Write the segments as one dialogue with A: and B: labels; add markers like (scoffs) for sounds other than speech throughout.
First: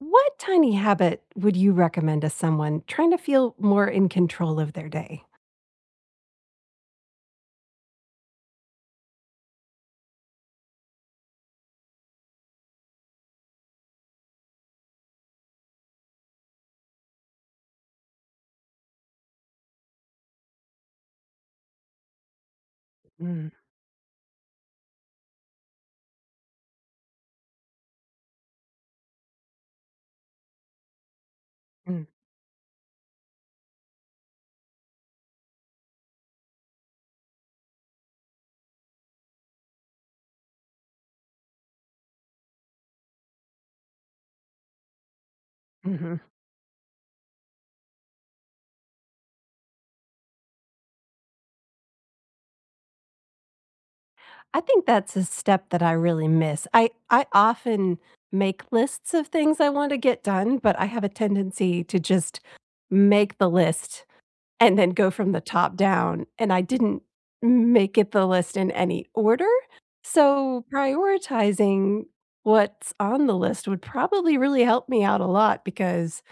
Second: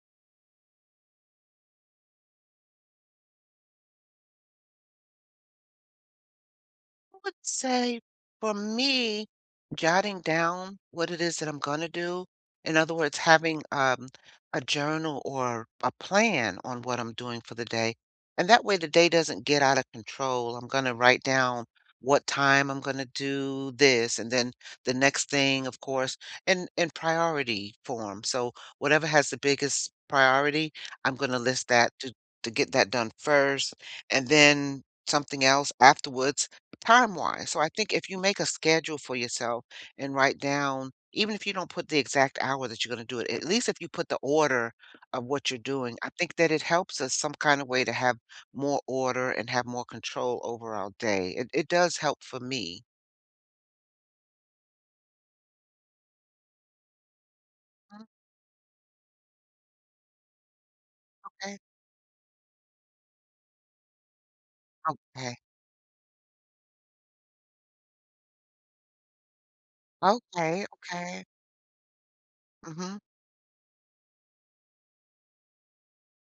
A: What tiny habit would you recommend to someone trying to feel more in control of their day?
B: I would say, for me, jotting down what it is that I'm gonna do. In other words, having, um, a journal or a plan on what I'm doing for the day. And that way the day doesn't get out of control. I'm gonna write down what time I'm gonna
A: Mm.
B: do this and then the next thing, of course, in in priority form. So whatever has the biggest priority, I'm gonna list that
A: Mm.
B: to to get that done first and then something else afterwards time-wise. So, I think if you make a schedule for yourself and write down even if you don't put the exact hour that you're gonna do it, at least if you put the order of what you're doing, I
A: Mhm.
B: think that it helps us some kind of way to have more order and have more control over our day. It it does help for me.
A: I think that's a step that I really miss. I I often
B: Hmm.
A: make lists of things I want to get done, but I have a
B: Okay.
A: tendency to just make the list and then go from
B: Okay.
A: the top down. And I didn't m make it the list in any order.
B: Okay.
A: So,
B: Okay.
A: prioritizing what's
B: Mhm.
A: on the list would probably really help me out a lot because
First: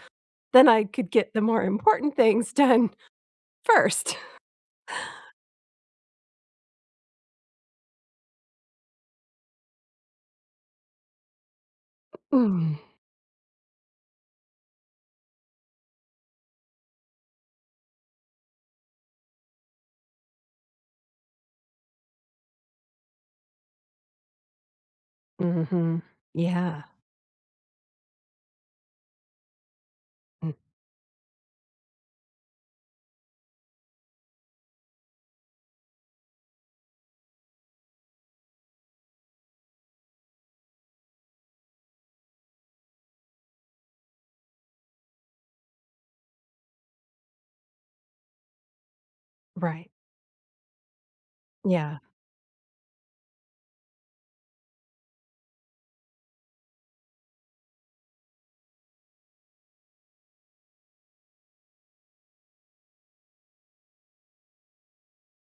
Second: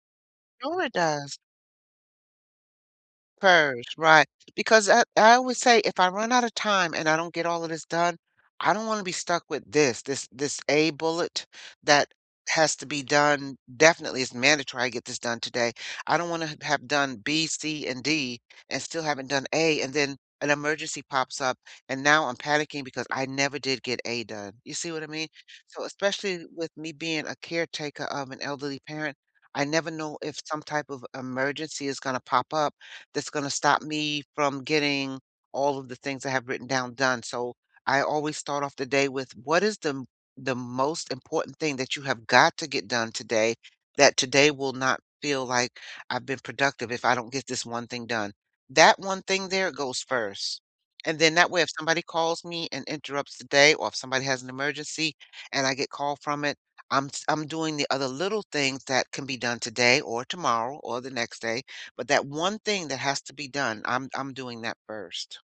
A: then
B: No.
A: I
B: It
A: could get
B: does.
A: the more important things done
B: First.
A: first.
B: Right. Because I I would say, "If I run out of time and I don't get all of this done, I don't wanna be stuck with this. This this a bullet that
A: Mm.
B: has to be done definitely as mandatory I get this done today." I don't wanna have done B, C, and D and still haven't done A, and then an emergency pops up, and now I'm panicking because I never did get A done. You see what I mean? So
A: Mhm.
B: especially with
A: Yeah.
B: me being a caretaker of an elderly parent, I never know if
A: M
B: some type of emergency is gonna pop up that's gonna stop me from getting all of the things I have written down done. So, I always start off the day with what is the m the most important thing that you have got to get done today that today will not feel like I've been productive if I don't get this one thing done. That one thing there
A: Right.
B: goes first. And then that way if
A: Yeah.
B: somebody calls me and interrupts the day or if somebody has an emergency and I get call from it, I'm s I'm doing the other little things that can be done today or tomorrow or the next day. But that one thing that has to be done, I'm I'm doing that first.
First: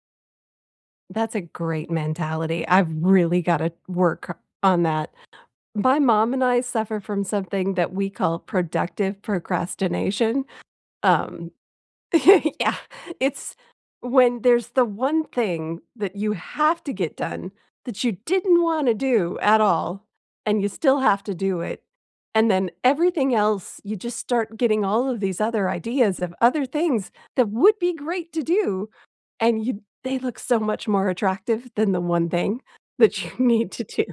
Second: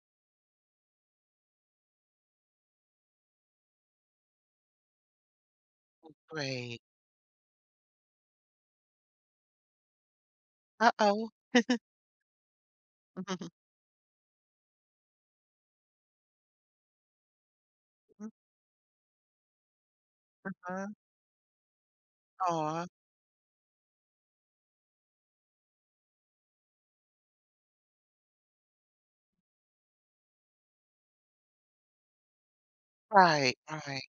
A: That's a great mentality, I've really gotta work on that. My mom and I
B: Great.
A: suffer from something that we call "productive procrastination,"
B: Uh-uh.
A: um,
B: (chuckles)
A: (laughs) Yeah.
B: (chuckles)
A: It's when there's the one thing that you have to get done that you
B: Mhm.
A: didn't wanna do at all, and you
B: Uh-huh.
A: still have to do it, and then
B: Aw.
A: everything else, you just start getting all of these other ideas of other things that would be great to do, and you they look so much more attractive than the one thing that you
B: Right,
A: need to
B: right.
A: do.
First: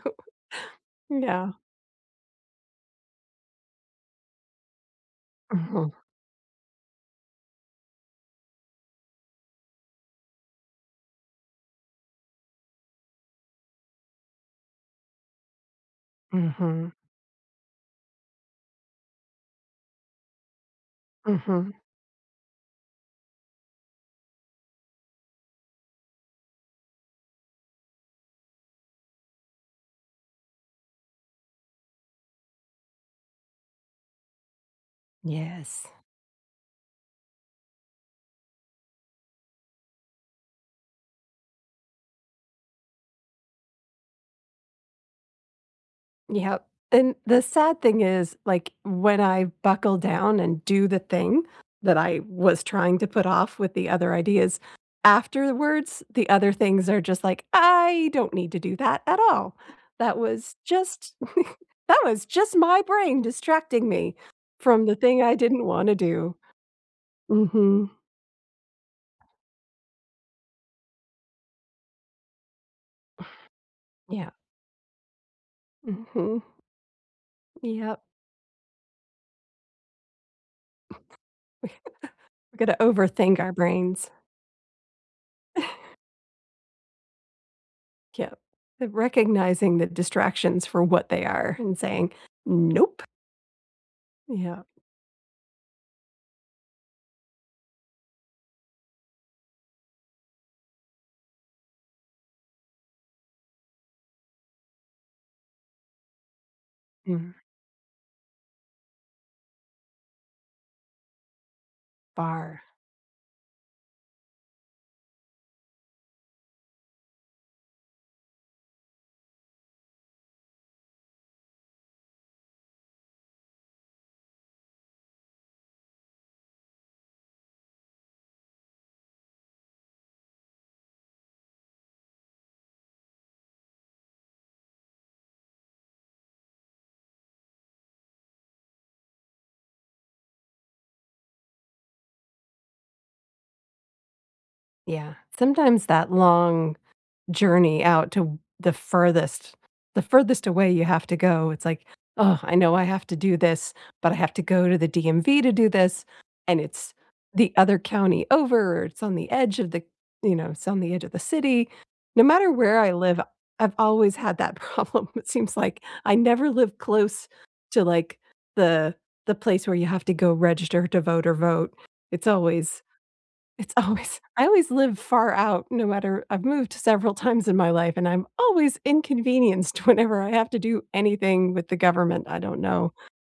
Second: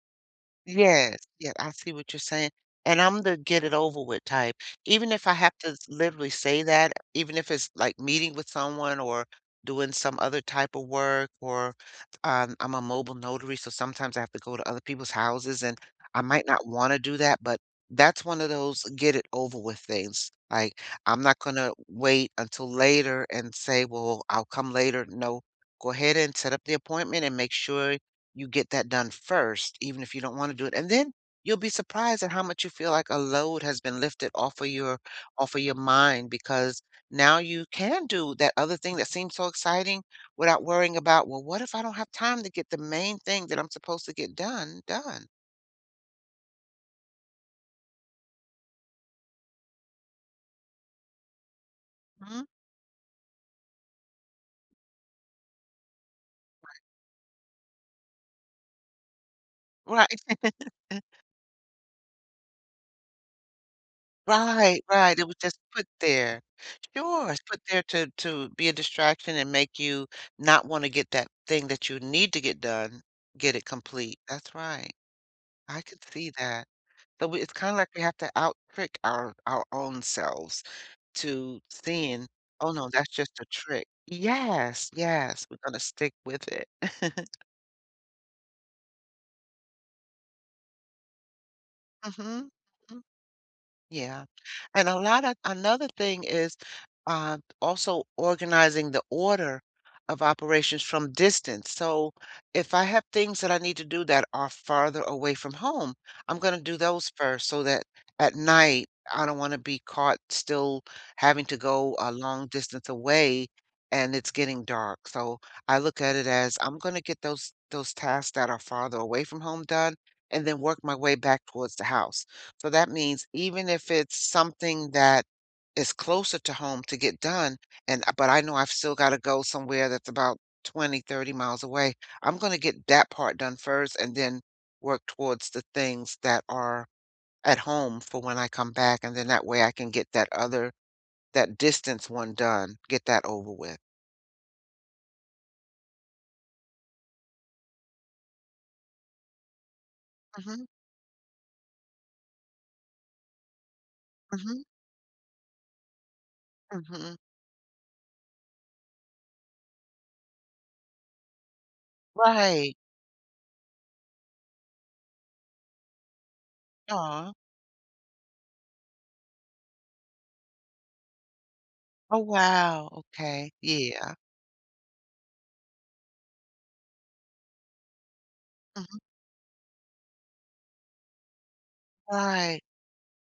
B: Yes,
A: Yeah.
B: yeah, I see what you're saying; and I'm the get-it-over-with type, even if I have to
A: Mhm.
B: literally say that, even if it's, like, meeting with someone or doing some other type of work or, um, I'm a mobile notary, so sometimes I have to go to other people's houses, and I might not
A: Mhm.
B: wanna do that, but that's one of those get-it-over-with things; like, I'm not gonna
A: Mhm.
B: wait until later and say, "Well, I'll come later," no, go ahead and set up the appointment and make sure you get that done first even if you don't wanna do it, and then you'll be surprised at how much you feel like a load has been lifted off of your off of your
A: Yes.
B: mind because now you can do that other thing that seems so exciting without worrying about, well, "What if I don't have time to get the main thing that I'm supposed to get done, done?"
A: Yep. Then the sad thing is, like, when I buckle down and do the thing that I
B: Hmm.
A: was trying to put off with the other ideas afterwards, the other
B: Right.
A: things are just like, "I don't need to do that at all.
B: Right.
A: That was just
B: (chuckles)
A: (chuckles) that was just my brain distracting me
B: Right,
A: from the
B: right,
A: thing
B: it
A: I
B: was just
A: didn't
B: put
A: wanna do."
B: there. Sure, it's put there
A: Mhm.
B: to to be a distraction and make you not wanna get that thing that you need to get done, get it
A: (exhales)
B: complete.
A: Yeah.
B: That's right. I could see
A: Mhm.
B: that. But we it's kinda like
A: Yep.
B: we have to out trick our our own selves to sayin',
A: (chuckles)
B: "Oh,
A: Gotta
B: no, that's just
A: overthink
B: a
A: our
B: trick."
A: brains.
B: Yes, yes. We're gonna
A: (chuckles)
B: stick with it. (chuckles)
A: Yep. But recognizing the distractions for what they are and saying,
B: Mhm.
A: "Nope."
B: Mm. Yeah,
A: Yep.
B: and a lotta another thing is, uh, also organizing the order of operations from distance, so, if I have things that I need to do that are farther away from home, I'm gonna do those
A: Mhm.
B: first so that at night, I don't wanna be caught still having to go a long
A: Far.
B: distance away and it's getting dark, so, I look at it as I'm gonna get those those tasks that are farther away from home done and then work my way back towards the house. So that means even if it's something that is closer to home to get done and but I know I've still gotta go somewhere that's about 20, 30 miles away, I'm gonna get that part done first and then work towards the things that are at home for when I come back, and then that way I can get that other that distance one done, get that over with.
A: Yeah. Sometimes that long journey out to the furthest the furthest
B: Mhm.
A: away you have to go, it's like, "Ugh, I know I have to do this, but I have to
B: Mhm.
A: go to the DMV to do this, and it's
B: Mhm.
A: the other county over. It's on the edge of the you know, it's on the edge of the city." No matter
B: Right.
A: where I live, I've always had that problem. It seems like I never live close
B: Aw.
A: to, like, the the place where you have to go register to vote or vote.
B: Oh,
A: It's always
B: wow. Okay.
A: it's
B: Yeah.
A: always I always live far out no matter I've moved several times in my life, and I'm always
B: Mhm.
A: inconvenienced whenever I have to do anything with the government. I don't
B: Right.
A: know.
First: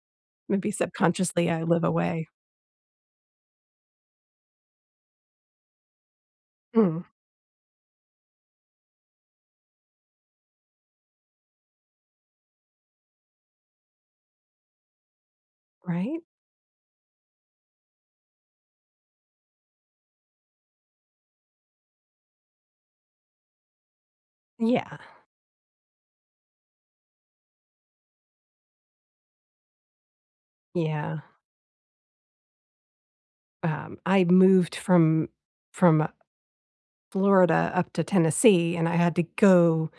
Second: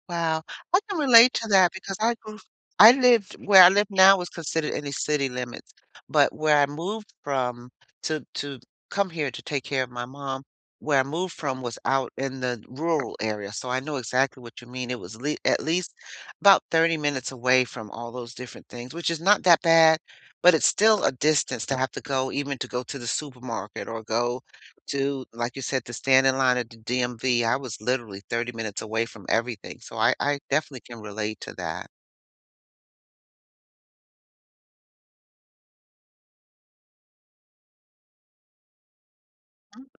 B: Wow.
A: Maybe
B: I can relate to
A: subconsciously, I
B: that
A: live
B: because I
A: away.
B: grew I lived where I live now was considered in the city limits, but where I
A: Mm.
B: moved from to to come here to take care of my mom, where I moved from was out in the rural area. So I know exactly what you mean. It was lea at least
A: Right.
B: about 30 minutes away from all those different things, which is not that bad, but it's still a distance to have to go even to go to the supermarket or go
A: Yeah.
B: to, like you said, to stand in line at the DMV. I was literally 30 minutes away from everything. So I I definitely can
A: Yeah.
B: relate to that.
A: Um, I moved from from Florida up to Tennessee, and I had to go
B: Mm.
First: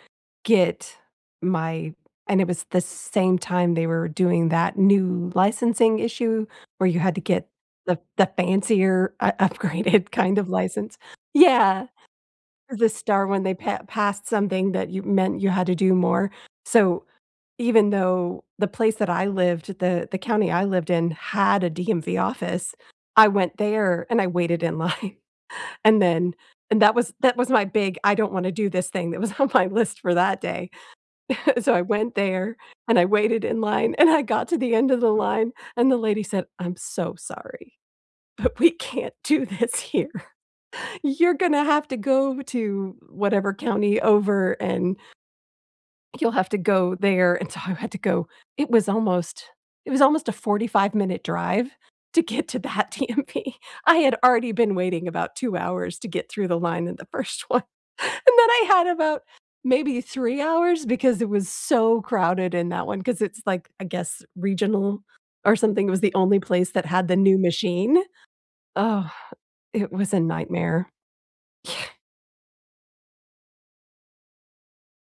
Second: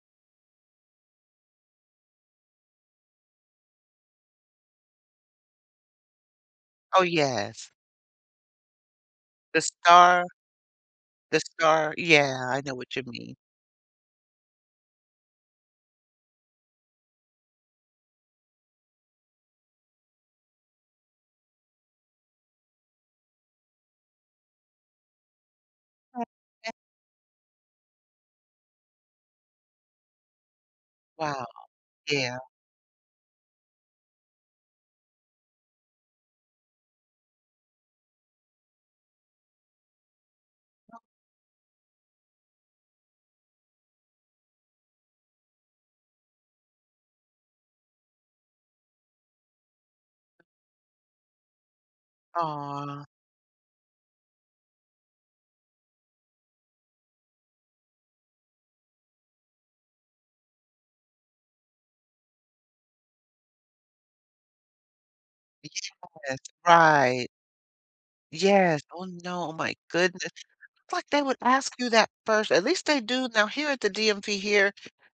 A: get my and it was the same time they were doing that new licensing issue where you
B: Oh,
A: had to get
B: yes.
A: the the fancier u
B: The
A: upgraded
B: star
A: kind of license.
B: the
A: Yeah.
B: star Yeah, I know
A: The
B: what you
A: star
B: mean.
A: one, they pa passed something that you meant you had to do more. So, even though the place that I lived the the county I lived in had a DMV office, I went there and I waited in line. And then
B: (unintelligible)
A: and that was that was my big, "I don't wanna do this thing," that was on my list for that day.
B: Wow.
A: (chuckles) So I went
B: Yeah.
A: there and I waited in line and I got to the end of the line, and the lady said, "I'm so sorry, but we can't do this here. You're gonna have to go to whatever county over and" "you'll have to go there." And so I had to go. It was almost it was almost a forty-five-minute drive to get to that
B: Aw.
A: DMV. I had already been waiting about 2 hours to get through the line in the first one. And then I had about, maybe 3 hours because it was so crowded in that one, 'cause it's like, I guess, regional or something, it was the
B: Yes.
A: only place that had the
B: Right.
A: new machine.
B: Yes. Oh,
A: Oh,
B: no, oh my
A: it was a
B: goodness.
A: nightmare.
B: Like, they would ask you
A: (scoffs)
B: that first. At least they do now, here at the DMV here,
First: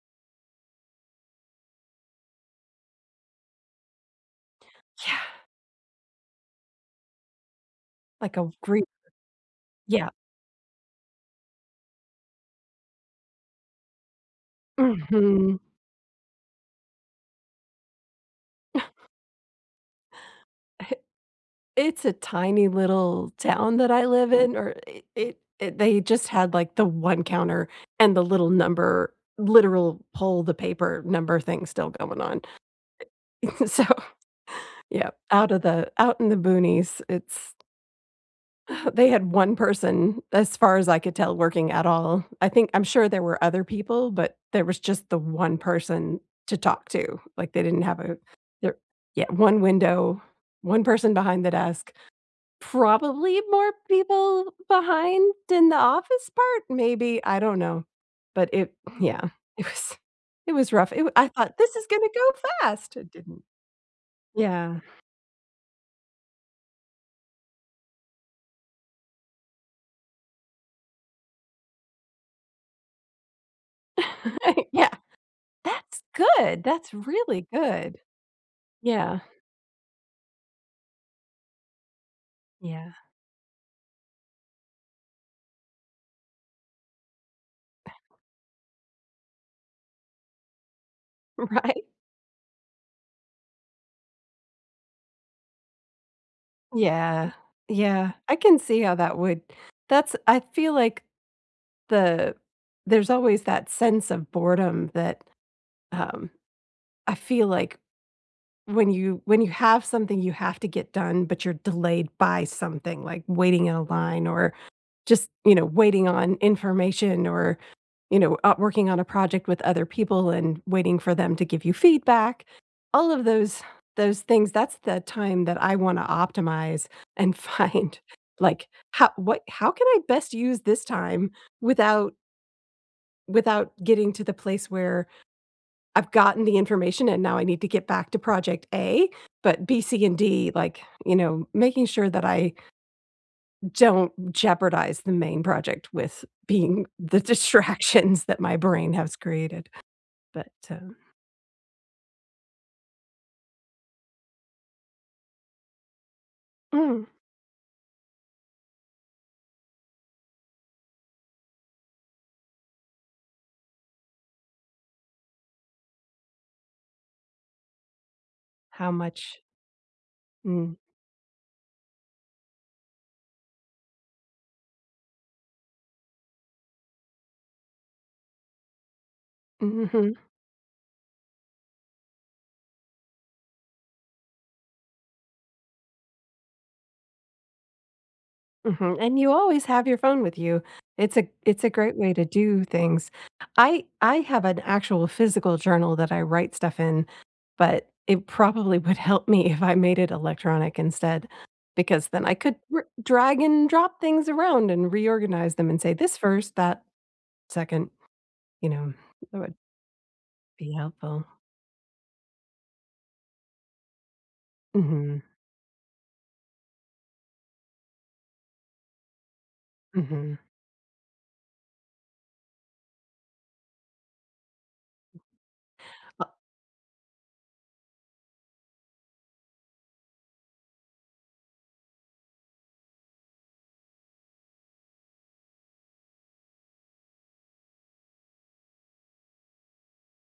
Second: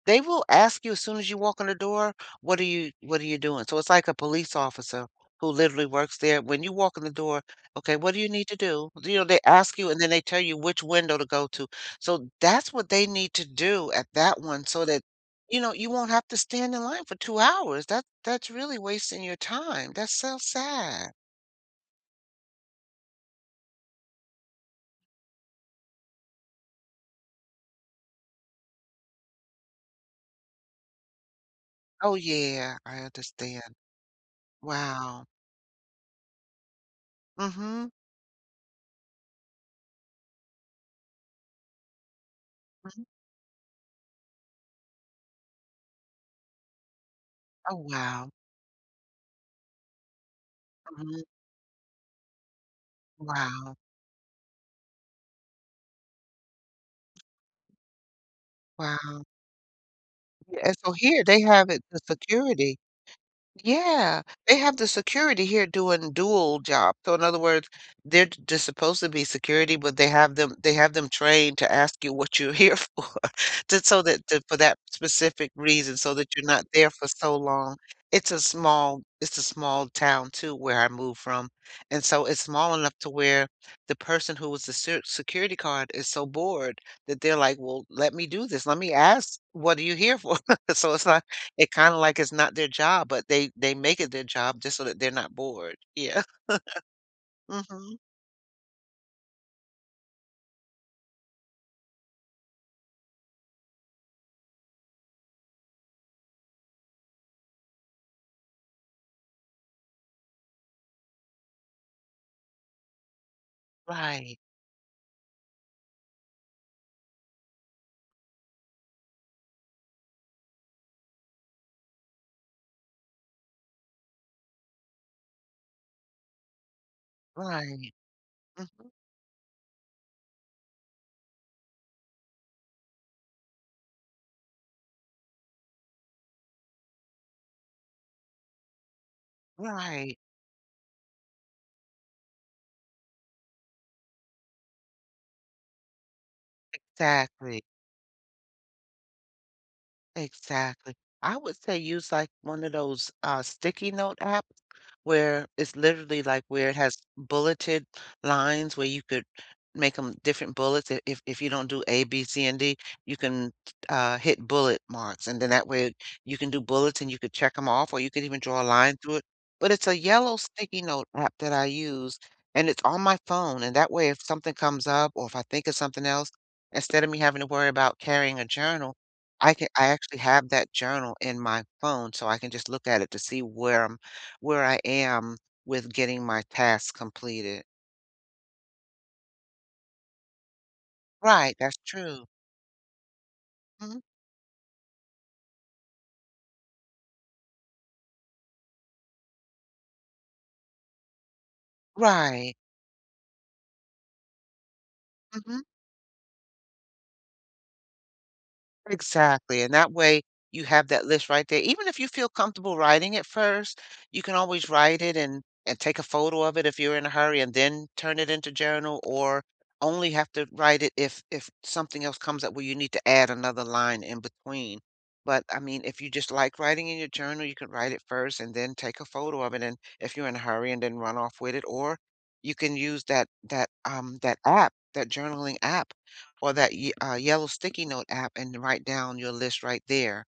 B: they will ask you as soon as you walk in the door, "What are you what are you doing?" So, it's like a police officer
A: Yeah.
B: who literally works there. When you walk in the door, "Okay, what do you
A: Like
B: need
A: a
B: to
A: gr
B: do?" You know, they ask you, and
A: Yeah.
B: then they tell you which window to go to. So, that's what they need to do at that one so that,
A: Mhm.
B: you know, you won't have to stand in line for 2 hours, that that's really
A: (chuckles)
B: wasting your time, that's so
A: (laughs)
B: sad.
A: It's a tiny little town that I live in or i it it they just had, like, the one counter and the little number, literal pull-the-paper-number thing still
B: Oh,
A: going on.
B: yeah. I
A: I
B: understand.
A: So yep.
B: Wow.
A: Out of the out in the boonies, it's
B: Mhm.
A: (chuckles) they had 1 person, as far as I could tell, working at all. I think I'm
B: Mhm.
A: sure there were other people, but there was just the 1 person to talk to. Like, they
B: Oh,
A: didn't have a
B: wow.
A: there yeah. 1 window, 1 person
B: Mhm.
A: behind the desk. Probably more
B: Wow.
A: people behind in the office part, maybe, I don't know. But it
B: Wow.
A: yeah. It was it was
B: Yeah,
A: rough,
B: so
A: it wa
B: here,
A: I
B: they
A: thought,
B: have
A: "This
B: it,
A: is
B: the
A: gonna go
B: security.
A: fast." It didn't.
B: Yeah. They have
A: Yeah.
B: the security here doing dual job. So in other words, they're j just supposed to be security, but they have them they have them trained to ask you what you're here for. Just so
A: (laughs)
B: that
A: Uh,
B: that for that
A: yeah.
B: specific reason
A: That's
B: so that you're
A: good!
B: not there
A: That's
B: for so
A: really
B: long.
A: good.
B: It's a small
A: Yeah.
B: it's a small town too where I moved from. And so it's small
A: Yeah.
B: enough to where the person who was the ser security card is so bored that they're like, "Well, let
A: (unintelligible)
B: me do this. Let me ask. 'What are you here for?'" (chuckles) So it's like it
A: Right.
B: kinda like is not their job, but they they make it their job just so that they're not bored. Yeah.
A: Yeah.
B: (chuckles) Mhm.
A: Yeah. I can see how that would that's I feel like the there's always that sense of boredom that, um, I feel like when you when you have something you have to get done, but you're delayed by something, like waiting in a line
B: Right.
A: or just, you know, waiting on information or, you know, uh, working on a project with other people and waiting for them to give you feedback. All of those those things, that's the time that I wanna optimize and
B: Right.
A: find, like,
B: Mhm.
A: "How what how can I best use this time without" without getting to the place where I've gotten the information and now I need to get back to project A, but B, C,
B: Right.
A: and D, like, you know, making sure that I "don't jeopardize the main project with being the
B: Exactly.
A: distractions that my brain has created?" But,
B: Exactly.
A: um
B: I would say use, like, one of those, uh, sticky note apps where it's literally, like, where it has
A: Mm.
B: bulleted lines where you could make 'em different bullets. If if you don't do A, B, C, and D, you can, t uh, hit bullet marks. And then that way you can do bullets and you could check 'em off or you could even draw a
A: How
B: line through it.
A: much
B: But it's a yellow
A: Mm.
B: sticky note app that I use, and it's on my phone and that way if something comes up or if I think of something else, instead of me having to worry about carrying a journal, I can I
A: Mhm.
B: actually have that journal in my phone so I can just look at it to see where I'm where I am with getting my tasks completed.
A: Mhm, and you always have your phone with you. It's a
B: Right,
A: it's a
B: that's
A: great way to
B: true.
A: do things. I
B: Mm.
A: I have an actual physical journal that I write stuff in, but it probably would help me if I made it electronic instead, because then I
B: Right.
A: could r drag and drop things around and reorganize
B: Mhm.
A: them and say "This 1st, that 2nd." You know, that would
B: Exactly, and that way you
A: be
B: have that
A: helpful.
B: list right there even if you feel comfortable writing it first, you can always write it
A: Mhm.
B: and and take a photo of it if you're in a hurry and then turn it into journal or only have
A: Mhm.
B: to write it if if something else comes up where you need to add another line in between. But, I mean, if you
A: O
B: just like writing in your journal, you could write it first and then take a photo of it, and if you're in a hurry and then run off with it, or you can use that that, um, that app, that journaling app or that y uh, yellow sticky note app and write down your list right there.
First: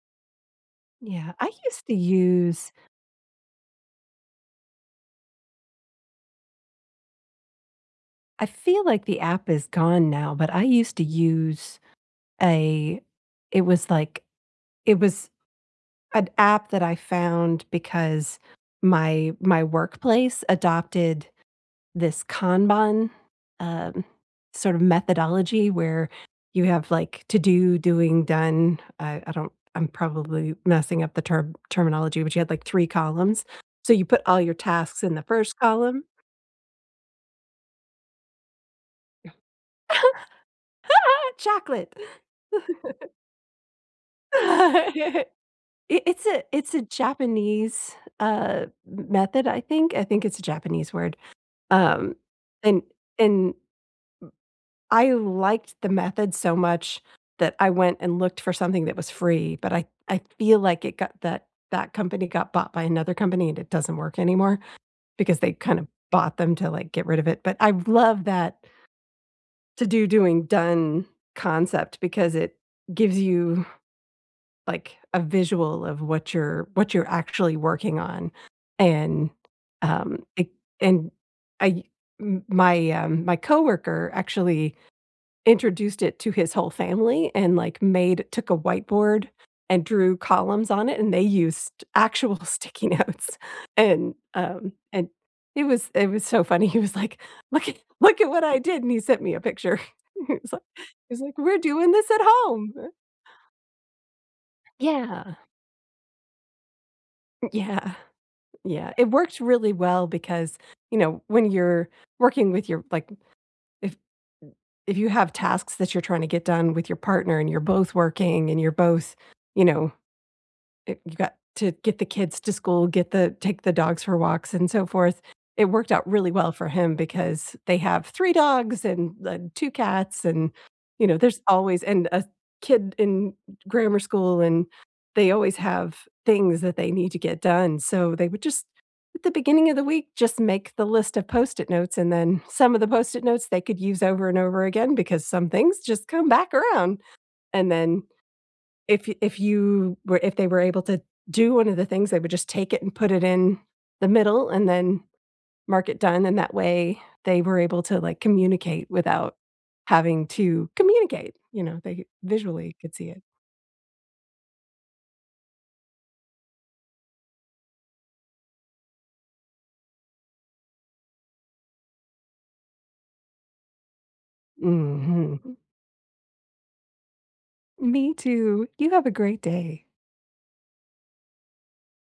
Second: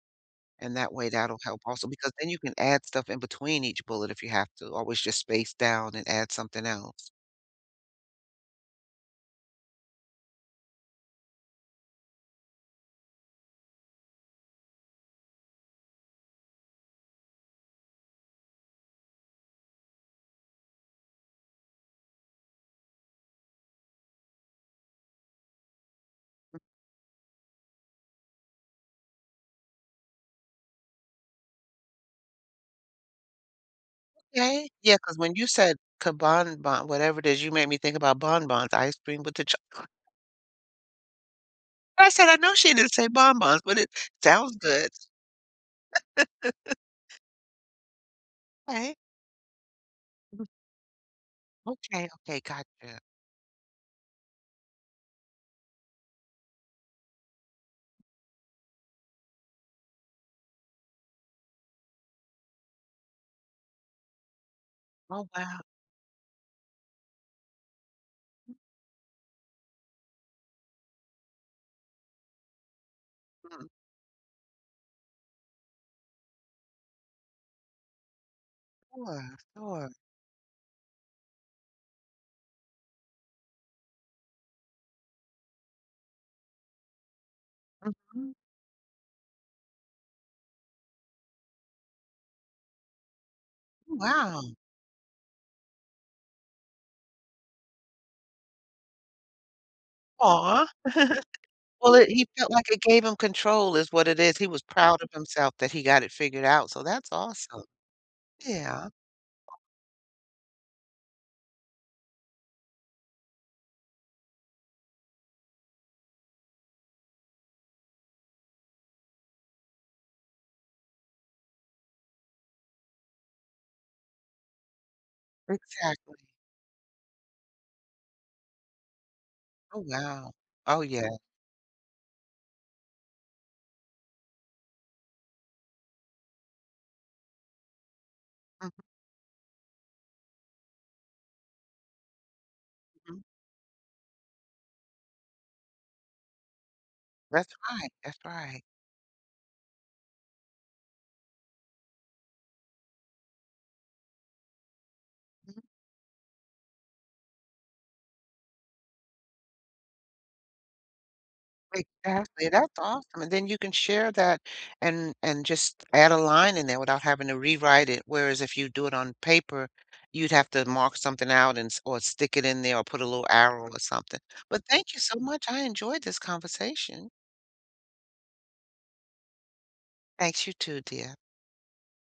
B: And that way,
A: Yeah,
B: that'll
A: I
B: help
A: used
B: also
A: to
B: because then you can
A: use
B: add stuff in between each bullet if you have to always just space down and add something else.
A: I feel like the app is gone now, but I used to use a it was, like it was an app that I found because my my workplace adopted this Kanban, um, sort of methodology where
B: M
A: you have, like, "to do, doing, done" uh, I don't I'm probably messing up the term terminology, but you had like 3 columns. So you put all
B: Yeah,
A: your
B: eh yeah
A: tasks in
B: 'cause
A: the
B: when you
A: 1st
B: said
A: column.
B: "Kanban” whatever is, you made me think about bonbons ice cream with the choc
A: (laughs) Chocolate.
B: I said, "I know she didn't say
A: (laughs)
B: bonbons." But it
A: (laughs)
B: sounds good.
A: I it's a it's
B: (laughs)
A: a Japanese, uh,
B: Hey.
A: m method, I think I think it's a
B: B
A: Japanese word,
B: Okay,
A: um,
B: okay
A: and
B: gotcha.
A: and m I liked the method so much that I went and looked for something that was free, but I I feel like it got that that company got bought by another company, and it doesn't work anymore
B: Oh,
A: because they
B: wow.
A: kind of bought them to, like, get rid of it, but I love that "to do, doing, done" concept because it gives you,
B: Hmm.
A: like, a visual of what you're what you're actually working on. And,
B: Sure, sure.
A: um, it and I m my, um, coworker actually introduced it to his whole family and, like, made
B: Mhm.
A: took a whiteboard and drew columns on it, and they used actual sticky notes, and,
B: Wow.
A: um, and it was it was so funny. He was like, "Look at look at what I did" and he sent me a picture. (chuckles) He was like
B: Aw.
A: he was
B: (chuckles)
A: like "We're doing
B: Well, it
A: this at
B: he felt like
A: home."
B: it gave him control is what it is, he was proud of
A: Yeah.
B: himself that he got it figured out, so that's
A: N
B: awesome.
A: Yeah.
B: Yeah.
A: Yeah, it worked really well because, you know, when you're working with your like, if if you have tasks that you're tryna get done with your partner and you're both working and you're both you know, eh, you've got to get the kids to school, get the take the dogs for walks and so forth. It worked out
B: Exactly.
A: really well for him because they have 3 dogs and the 2
B: Oh,
A: cats
B: wow.
A: and,
B: Oh,
A: you
B: yeah.
A: know, there's always, and a kid in grammar school, and they always have things that they need to get done- so they would just
B: Mhm.
A: at the beginning of the week, just make the list of Post-it notes and then some of the
B: Mm.
A: Post-it notes they could use over and over again because some things just come back around,
B: That's
A: and
B: right,
A: then
B: that's right.
A: if y if you were if they were able to do one of the things, would just take it and put it in the middle and then
B: Mhm.
A: mark it done, and that way, they were able to, like, communicate without having to communicate, you know, they
B: Exactly,
A: visually
B: that's
A: could see
B: awesome
A: it.
B: and then you can share that and and just add a line in there without having to rewrite it whereas if you do it on paper, you'd have to mark something out and s or stick it in there or put a little arrow or something, but thank you so much
A: Mhm.
B: I enjoyed this conversation.
A: Me too, you have a great day.
B: Thanks, you too, dear.